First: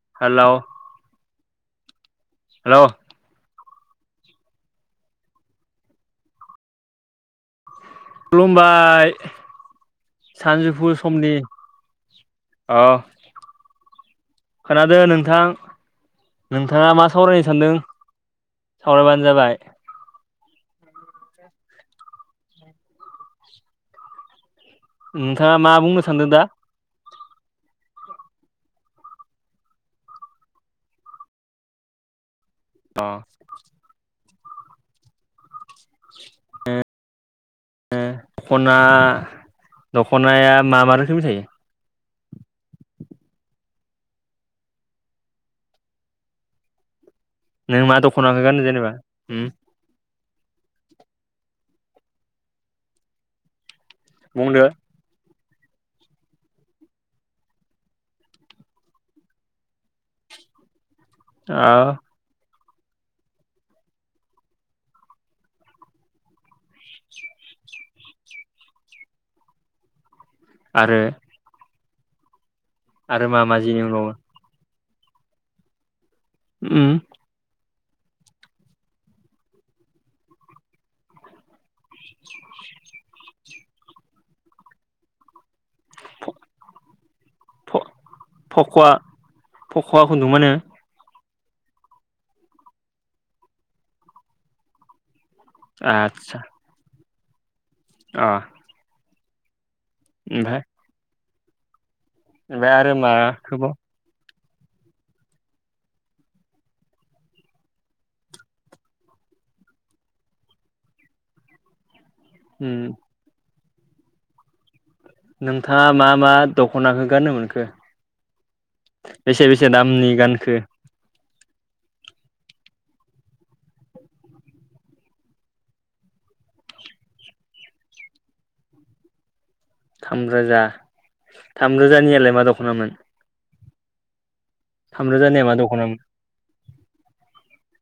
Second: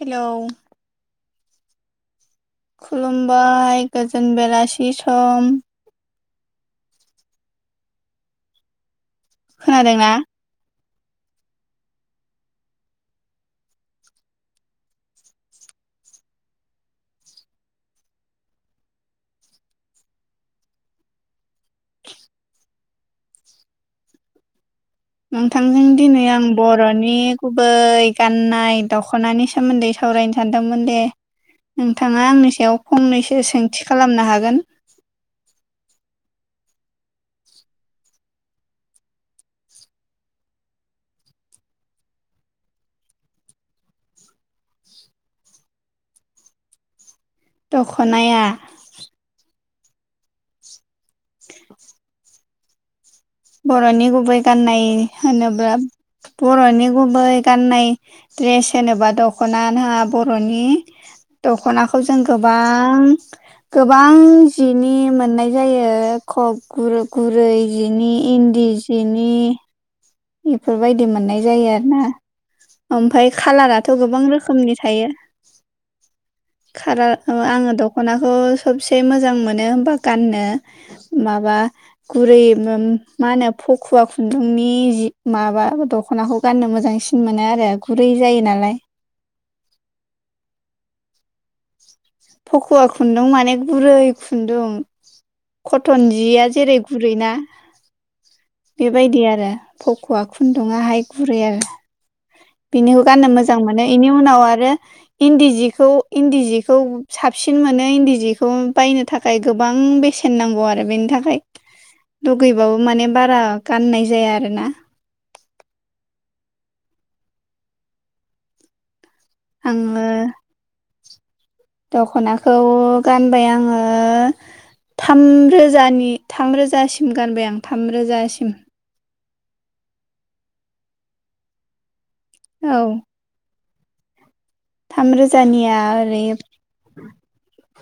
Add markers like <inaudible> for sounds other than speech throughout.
Hello hello खुलुमबायबाय गोजोन बेलासि सम। खुलुमबाय खोनादों ना? सानजौफु समनि अ खोनादों नोंथां नोंथाङा मा सावरायनो सानदों? सावरायबानो जाबाय। <inaudible> नोंथाङा मा नोंथांजों बुंनो दिनै सानदों दा आं ब बर'नि गुबै गाननाय दख'नानि सोमोन्दै सावरायनो सानदोंमोन दे। नोंथाङा आंनि सायाव अ खमनैसो सोंथि खालामनो हागोन? ए ए दख'ना दख'नाया मा मा रोखोमनि थायो? नों मा दख'नाया दखनाखो गानो जेनेबा हुम? <unintelligible> बर'नि गुबै बुंदो गाननाय होनोब्ला बर'नि गुबै गाननाय द्रेस होनोबा दखना न बर'नि ओ दख'नाखौ जों गोबां गोबां जिनि मोननाय जायो गुरै जिनि इन्दि जिनि आरो बेफोरबायदि मोननाय जायो आर ना। आरो ओमफ्राय मा मा जि खाालाराथ' दंबावो गोबां रोखोमनि थायो उम खालार ओ आङो दख'नाखौ सबसे मोजां मोनो होमबा गाननो माबा गुरै मा होनो फखुवा खुन्दुंनि जि माबा दख'नाखौ गाननो मोजांसिन मोनो आरो गुरै जायो नालाय। फख'आ खुन्दुं मोनो। फखुवा खुन्दुं माने गुरै खुन्दुं कटन आदसा जिया जेरै बुरैना? अ बेबायदि आरो फख'आ ओमफ्राय खुन्दुङाहाय गुरै आरो। ओमफ्राय आरो बिनिखौ गाननो मोजां माखौबाव मोनो बेनि उनाव आरो इन्दि जिखौ इन्दि जिखौ साबसिन मोनो इन्दि जिखौ बायनो था खाय गोबां बेसेन नांगौ आरो बेनि थाखाय। उम लुगैबाबो माने बारा गाननाय जाया आरोना। नोंथाङा मा मा दख'नाखौ गाननो मोनखो? बेसे बेसे आङो दामनि गानखो? दख'नाखौ गानबाय आङो थामरोजानि थामरोजासिम गानबाय आं थामरोजासिम। थामरोजा थामरोजानियालाय मा औ दख'नामोन? थाम थामरोजानिया मा रोजानिया दख'नामोन ओरै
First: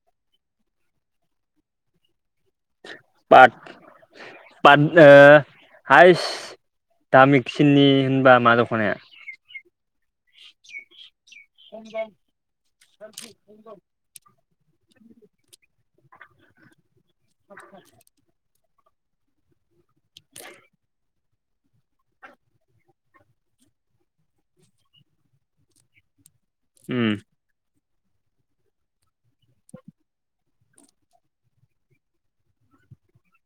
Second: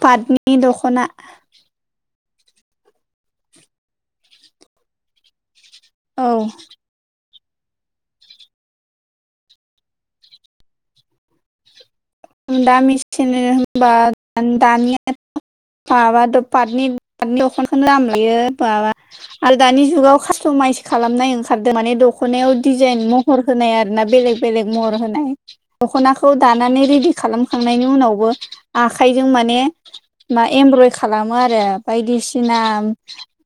पाटनि दख'ना। पाट पाट ओ औ हायस दामिसिननि होनबा मा दख'नाया? <unintelligible> दामिसिननि होनोब्ला दानिया माबा फावनि। <unintelligible> आरो दानि जुगाव कास्ट'माइस खालामनाय ओंखा खारदों माने दखनायाव दिजाइन महर होनाय आरो ना बेलेख बेलेख महर होनाय दखनाखौ खौ दानानै उम रेडि खालामखांनायनि उनावबो आखाइजों माने मा एमब्रय खालामो आरो बायदिसिना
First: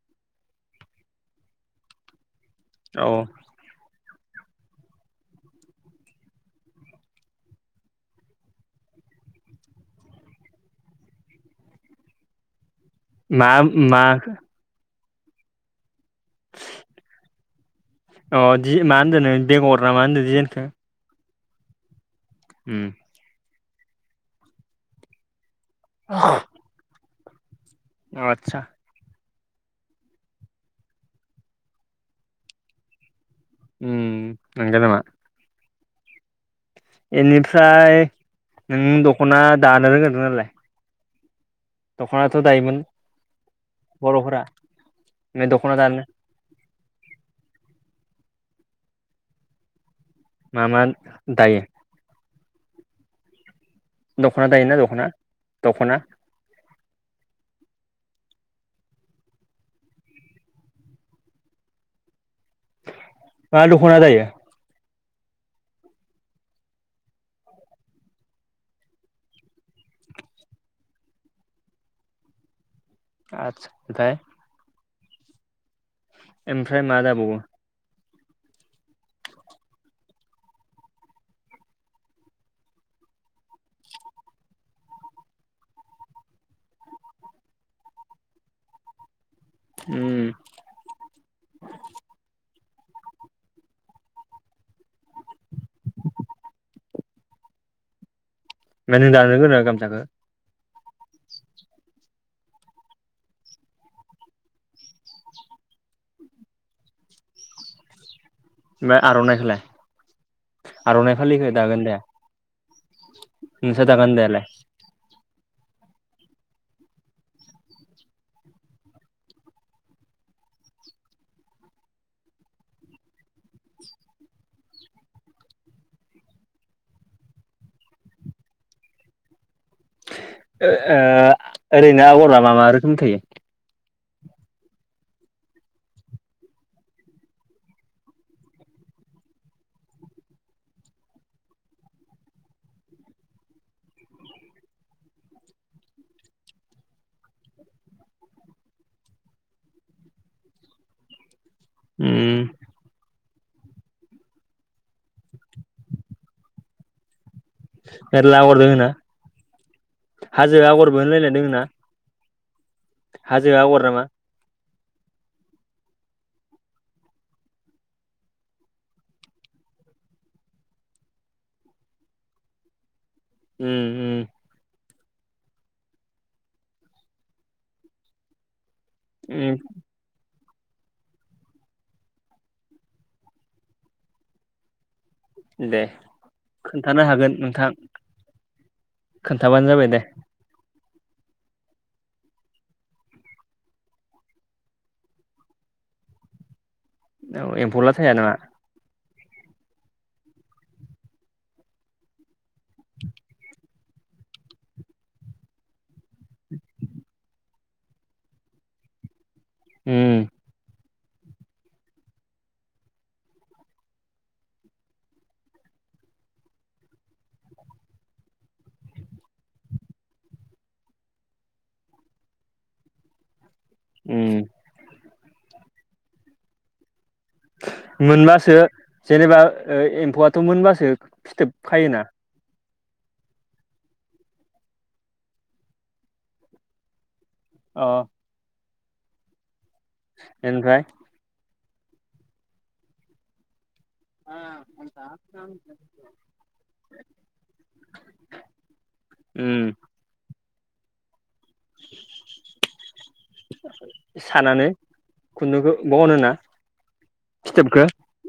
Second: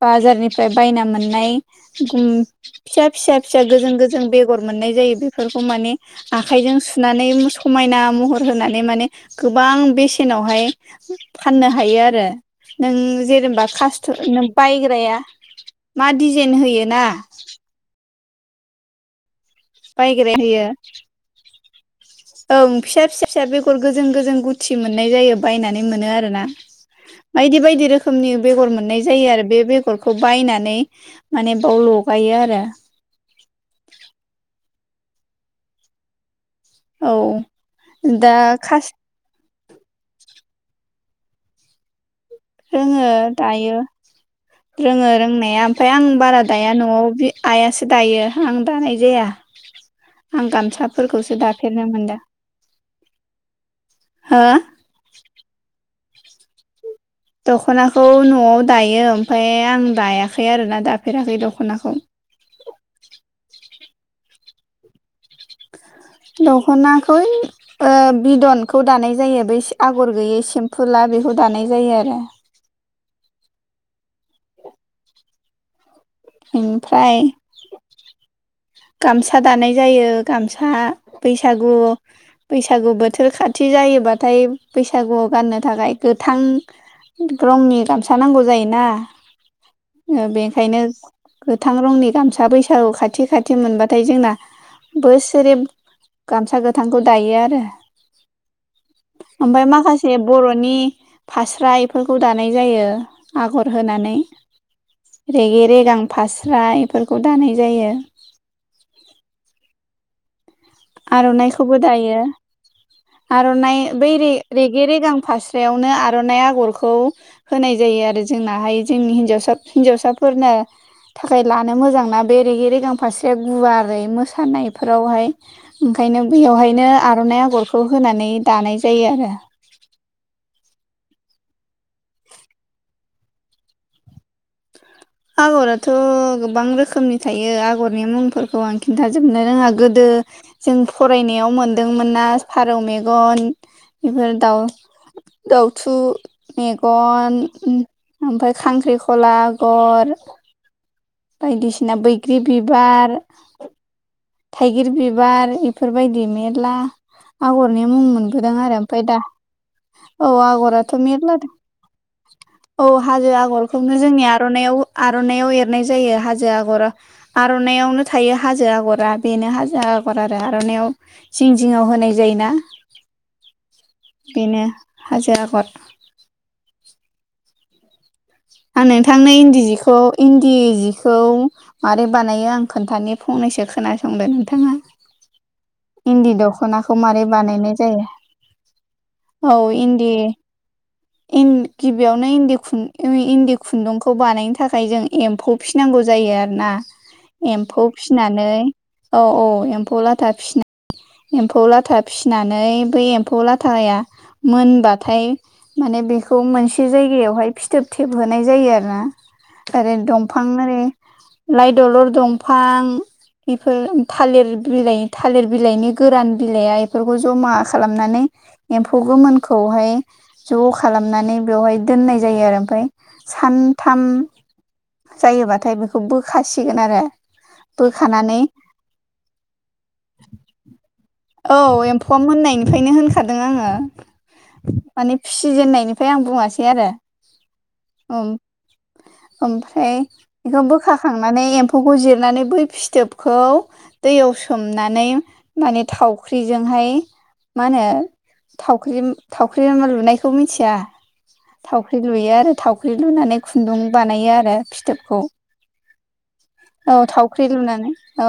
बाजारनिफ्राय बायना मोननाय फिसा औ फिसा फिसा गोजों गोजों बेगर मोननाय जायो बेफोरखौ माने आखायजों सुनानै समायना महर होनानै माने गोबां बेसेनावहाय फाननो हायो आरो। नों मा जेनेबा मा कास्ट नों बायग्राया मा डिजाइन होयो ना। अ दि मा होनदों नों? बेगर ना मा होनदो दिजाइनखो बायग्राया <unintelligible> ओं उम फिसा फिसा फिसा बेगर गोजों गोजों गुथि मोननाय जायो। बायनानै मोनो आरोना बायदि बायदि रोखोमनि आतसा बेगर मोननाय जायो आरो बे गरखौ बायनानै माने बेयाव लगायो आरो। ओम नंगौ नामा। औ बेनिफ्राय दा खास नों दख'ना दानो रोंगौना रोंङा नोंलाय? दखनाथ' दायो। रोङो दायो रोङो रोंनाया दख'ना ओमफ्राय दानो आं बारा दाया न'आव आइयासो दायो आं दानाय जाया आं मा मा गामसाफोरखौसो दायो दाफेरनो मोनदों दख'ना हो दायोना दख'ना दख'ना दख'नाखौ न'आव दायो ओमफ्राय आं दायाखै आरोना दाफेराखै दख'नाखौ मा दख'ना दायो दखनाखौ ओइ ओ बिदनखौ दानाय जायो बै आगर गैयै सेमफुला बेखौ दानाय जायो आरो। आत्सा ओमफ्राय ओमफ्राय मा दाबावो? गामसा दानाय जायो गामसा बैसागु बैसागु बोथोर खाथि जायोबाथाय बैसागुआव गाननो थाखाय गोथां रंनि गामसा नांगौ जायोना उम बेनिखायनो गोथां रंनि गामसा बैसागु खाथि खा थि मोनबाथाय जोंना बोसोरे गामसा गोथांखौ दायो आरो ओमफ्राय नों दानो गोरोङा ओमफ्राय गामसाखौ माखासे बर'नि फास्रा बेफोरखौ दानाय जायो आगर होनानै रेगे रेगां फास्रा बेफोरखौ दानाय जायो ओमफ्राय आर'नाइखौलाय आर'नाइ फालिखौ आर'नाइखौबो दागोन दाया दायो आर'नाइ नोंस्रा बैे दागोन रे दायालाय रे रेगे रेगां फास्रायावनो आर'नाइ आग'रखौ होनाय जायो आरो जोंनाहाय जोंनि हिन्जावसा हिन्जावसाफोरनो थाखाय लानो मोजांना बे रेगे रेगां फारसेया गुवारै मोसानायफोरावहाय ओंखायनो बेयावहायनो आर'नाइ आगरखौ होनानै दानाय जायो आरो ओ ओ ओरैनो आगरा मा मा रोखोम थायो आगराथ' गोबां रोखोमनि थायो आगरनि मुंफोरखौ आं खिन्थाजोबनो रोङा गोदो जों फरायनायाव मोनदोंमोन ना फारौ मेगन बेफोर दाउ दावथु मेगन ओमफ्राय खांख्रिखला आगर बायदिसिना बैग्रि उम बिबार थाइगिर बिबार बेफोरबायदि मेरला आगरनि मुं मेरला मोनबोदों आगर आरो दोङोना ओमफफ्राय दा औ हाजो आगराथ' आगरबो होनलायनाय मेरलादों दोङोना औ हाजो आगर आगरखौनो नामा जोंनि आर'नायाव आर'नायाव एरनाय जायो हाजो आग'राव आर'नायावनो थायो हाजो आग'रा बेनो हाजा आगर आरो आर'नायाव जिं जिङाव होनाय जायोना उम उम बेनो हाजो आगर आं नोंथांनो इन्दि उम जिखौ इन्दि जिखौ मारै बानायो आं खोन्थानो फंनैसो खोनासंदो नोंथाङा दे इन्दि दख'नाखौ खोन्थानो मारै हागोन नोंथां बानायनाय जायो? औ खोन्थाबानो जाबाय दे इन्दि इन गिबियावनो इन्दि खुन जों इन्दि खुन्दुंखौ बानायनो थाखाय जों एम्फौ फिनांगौ जायो आरो ना औ एम्फौ लाथाया नोंहा फिनानै औ औ एम्फौ लाथा फिनानै एम्फौ लाथा फिनानै बै एम्फौ लाथाया मोनबाथाय माने बेखौ मोनसे जायगायावहाय फिथोब थेबहोनाय जायो आरोना आरो उम दंफां बिफां आरो लाइ दलर दंफां बेफोर थालिर बिलाइ थालिर बिलाइनि गोरान बिलाइया बेफोरखौ जमा खालामनानै एम्फौ गोमोनखौहाय ज' खालामनानै बेवहाय दोननाय जायो आरो ओमफ्राय सानथाम उम जायोबाथाय बेखौ बोखासिगोन आरो बोखानानै मोनबासो जेनेबा ओ एम्फौआथ' मोनबासो फिथोब खायोना <unintelligible> फैनो होनखादों आङो माने फिसिजेननायनिफ्राय आं बुङासै आरो अ ओम ओमफ्राय बेखौ ओमफ्राय बोखा खांनानै एम्फौखौ जिरनानै बै फिथोबखौ दैयाव सोमनानै माने थावख्रिजोंहाय मा होनो थावख्रि उम थावख्रि लुनायखौ मिथिया थावख्रि लुयो आ थावख्रि लुनानै खुन्दुं बानायो आरो फिथोबखौ खुन्दुंखो बहनो‌ ना? औ थावख्रि लुनानै औ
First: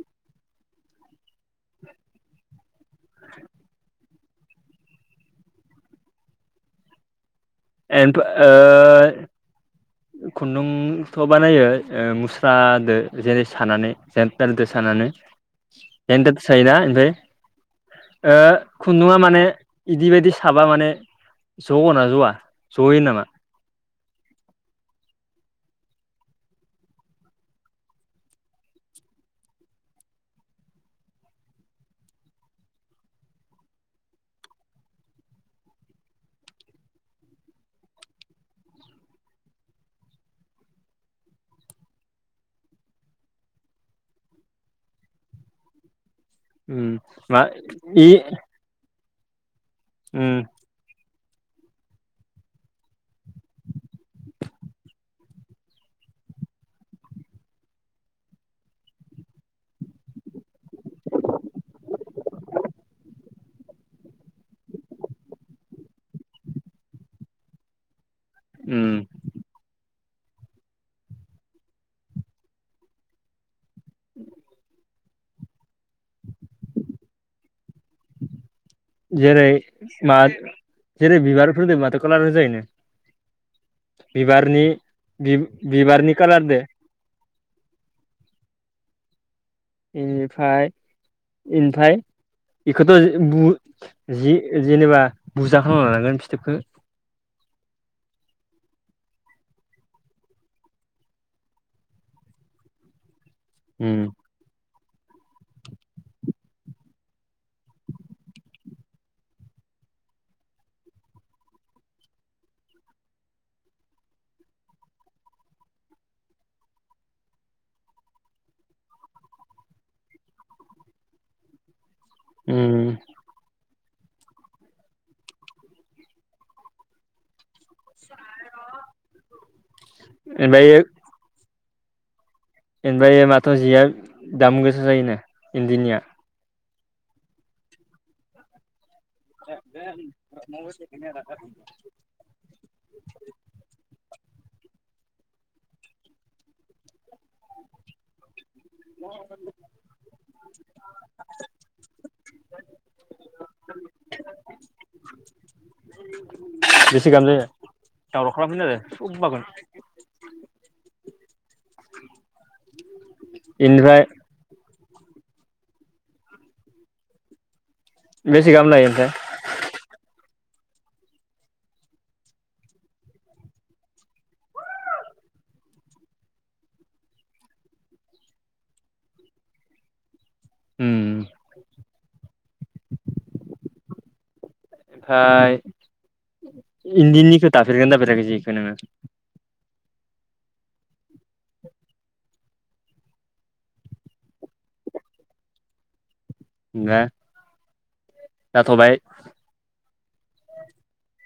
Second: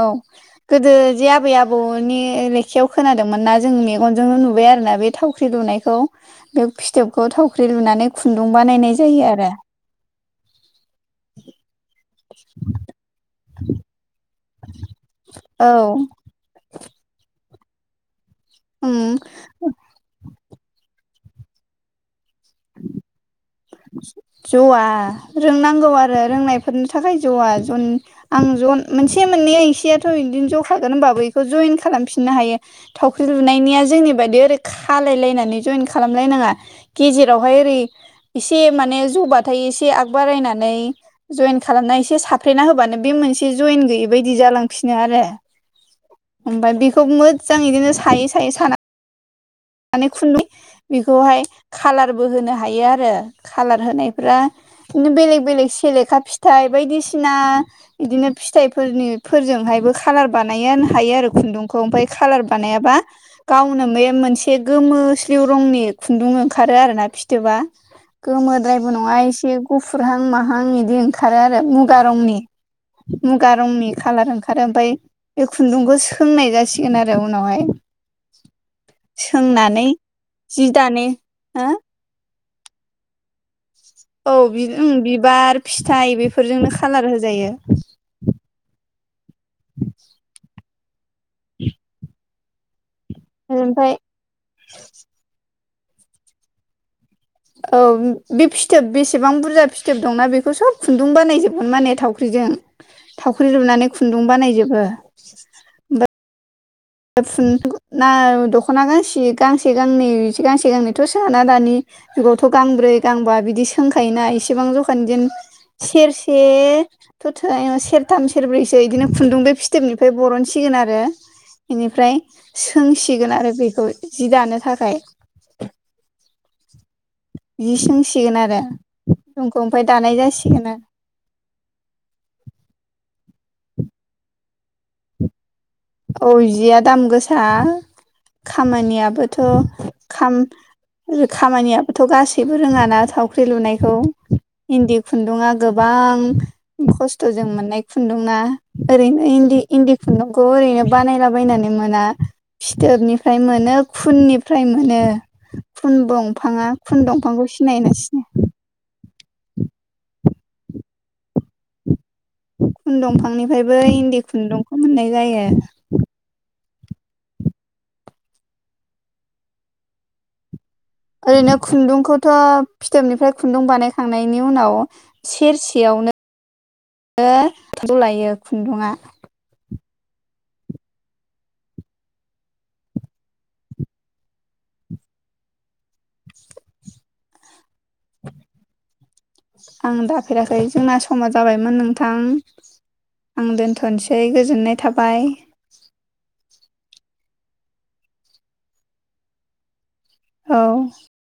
गोदो जे आबै आबौनि लेखायाव खोनादोंमोन ना जोंनियाव अनजोंनो नुबाय आरो ना बे थावख्रि लुनायखौ बे फिथोबखौ थावख्रि लुनानै एनफा खुन्दुं बानायनाय जायो आरो <inaudible> खुन्दुंथ' बानायो ओ मुस्रादो जेरै सानानै जेन औ <unintelligible> सायोना ओमफ्राय ओ उम खुन्दुङा माने इदि बायदि साबा माने जओना जआ? जयो नामा? ज'आ रोंनांगौ आरो रोंनायफोरनि थाखाय ज'आ जन आं ज' मोनसे मोननैया एसेयाथ' बिदिनो ज'खागोन होनबाबो बेखौ जयन खालामफिननो हायो। थावख्रि लुनायनिया जोंनि बायदि ओरै खालायलायनानै जयेन खालामलायनाङा गेजेरावहाय ओरै एसे माने जौबाथाय एसे आगबारायनानै जयेन खालामना एसे साफ्रेना होबानो बे मोनसे जयेन गैयै बायदि जालांफिनो आरो ओमफ्राय उम बेखौ मा मोजां बिदिनो इ सायै सायै माने उम खुन्दुं बेखौहाय कालारबो होनो हायो आरो कालार होनायफ्रा किन्तु बेलेग बेलेग सेलेखा फिथाइ बायदिसिना बिदिनो फिथाइफोरनि फोरजोंहायबो कालार बनायनो आरो खुुनदुंखै ओमफाय कालार बानायाबा गावनो बै मोनसे एसे गोमोस्लिउ रंनि खुन्दुं ओंखारो आरोना फिथोबा उम गोमोद्रायबो नङा एसे गुफुरहां माहां बिदि ओंखारो आरो मुगा रंनि मुगा रंनि खालार ओंखारो ओमफाय बे खुन्दुंखौ सोंनाय जासिगोन आरो उनावहाय जेरै सोंनानै मा जि दानो जेरै हो बिबारफोरजों माथो कालार होजायोनो? औ बि बिबारनि ओम बि बिबार, बिबारनि फिथाइ कालारदो बेफोरजोंनो कालार होजायो। बेनिफाय इनिफाय बेखौथ' बु ओमफ्राय जि जेनेबा बुरजा खालामना लानांगोन फिथोबखो औ बे फिथोब बेसेबां बुरजा फिथोब दंना बेखौ सब खुन्दुं बानायजोबगमोन माने थावख्रिजों। थावख्रि लुनानै खुन्दुं बानायजोबो। फुन ना दख'ना गांसे गांसे गांनै गांसे गांनैथ' सोनङाना दानि जुगावथ' गांब्रै गांबा बिदि सोंखायोना इसेबां जखानि जेन सेरसे थ थोनाय नङा सेरथाम सेरब्रैसो बिदिनो खुन्दुं बे फिथोबनिफ्राय बरनसिगोन आरो। बेनिफ्राय ओमफ्राय सोंसिगोन आरो बेखौ जि दानो थाखाय जि सोंसिगोन आरो जुमखौ ओमफ्राय दानाय जासिगोन आरो। ओफ्राय माथ' जिया दाम गोसा जायोनो इन्दिनिया? औ जिया दाम गोसा खामानियाबो थ खाम खामानियाबोथ' गासैबो <unintelligible> रोङाना थावख्रि लुनायखौ इन्दि खुन्दुङा गोबां खस्थ'जों मोननाय खुन्दुंना ओरैनो इन्दि इन्दि खुन्दुंखौ खौ ओरैनो बानायलाबायनानै मोना फिथोबनिफ्राय मोनो खुननिफ्राय मोनो खुन दंफाङा खुन बेसे गाहाम जायो दंफांखौ सिनायो ना सिनाया? <unintelligible> <unintelligible> खुन दफांनिफ्रायबो बेनिफ्राय इन्दि खुन्दुंखौ मोननाय जायो बेसे गाहाम लायो ओमफ्राय? ओरैनो खुन्दुंखौथ' फिथोबनिफ्राय खुन्दुं बानायखांनायनि उनाव सेरसेयावनो <inaudible> लायो खुन्दुङा। <inaudible> ओमफाय इदिनिखौ दाफेरगोना दाफेराखै जिखौ नोङो? आं दाफेराखै जोंना समा जाबायमोन नोंथां। आं दोनथ'नोसै गोजोननाय थाबाय। होमब्ला जाथ'बाय। औ।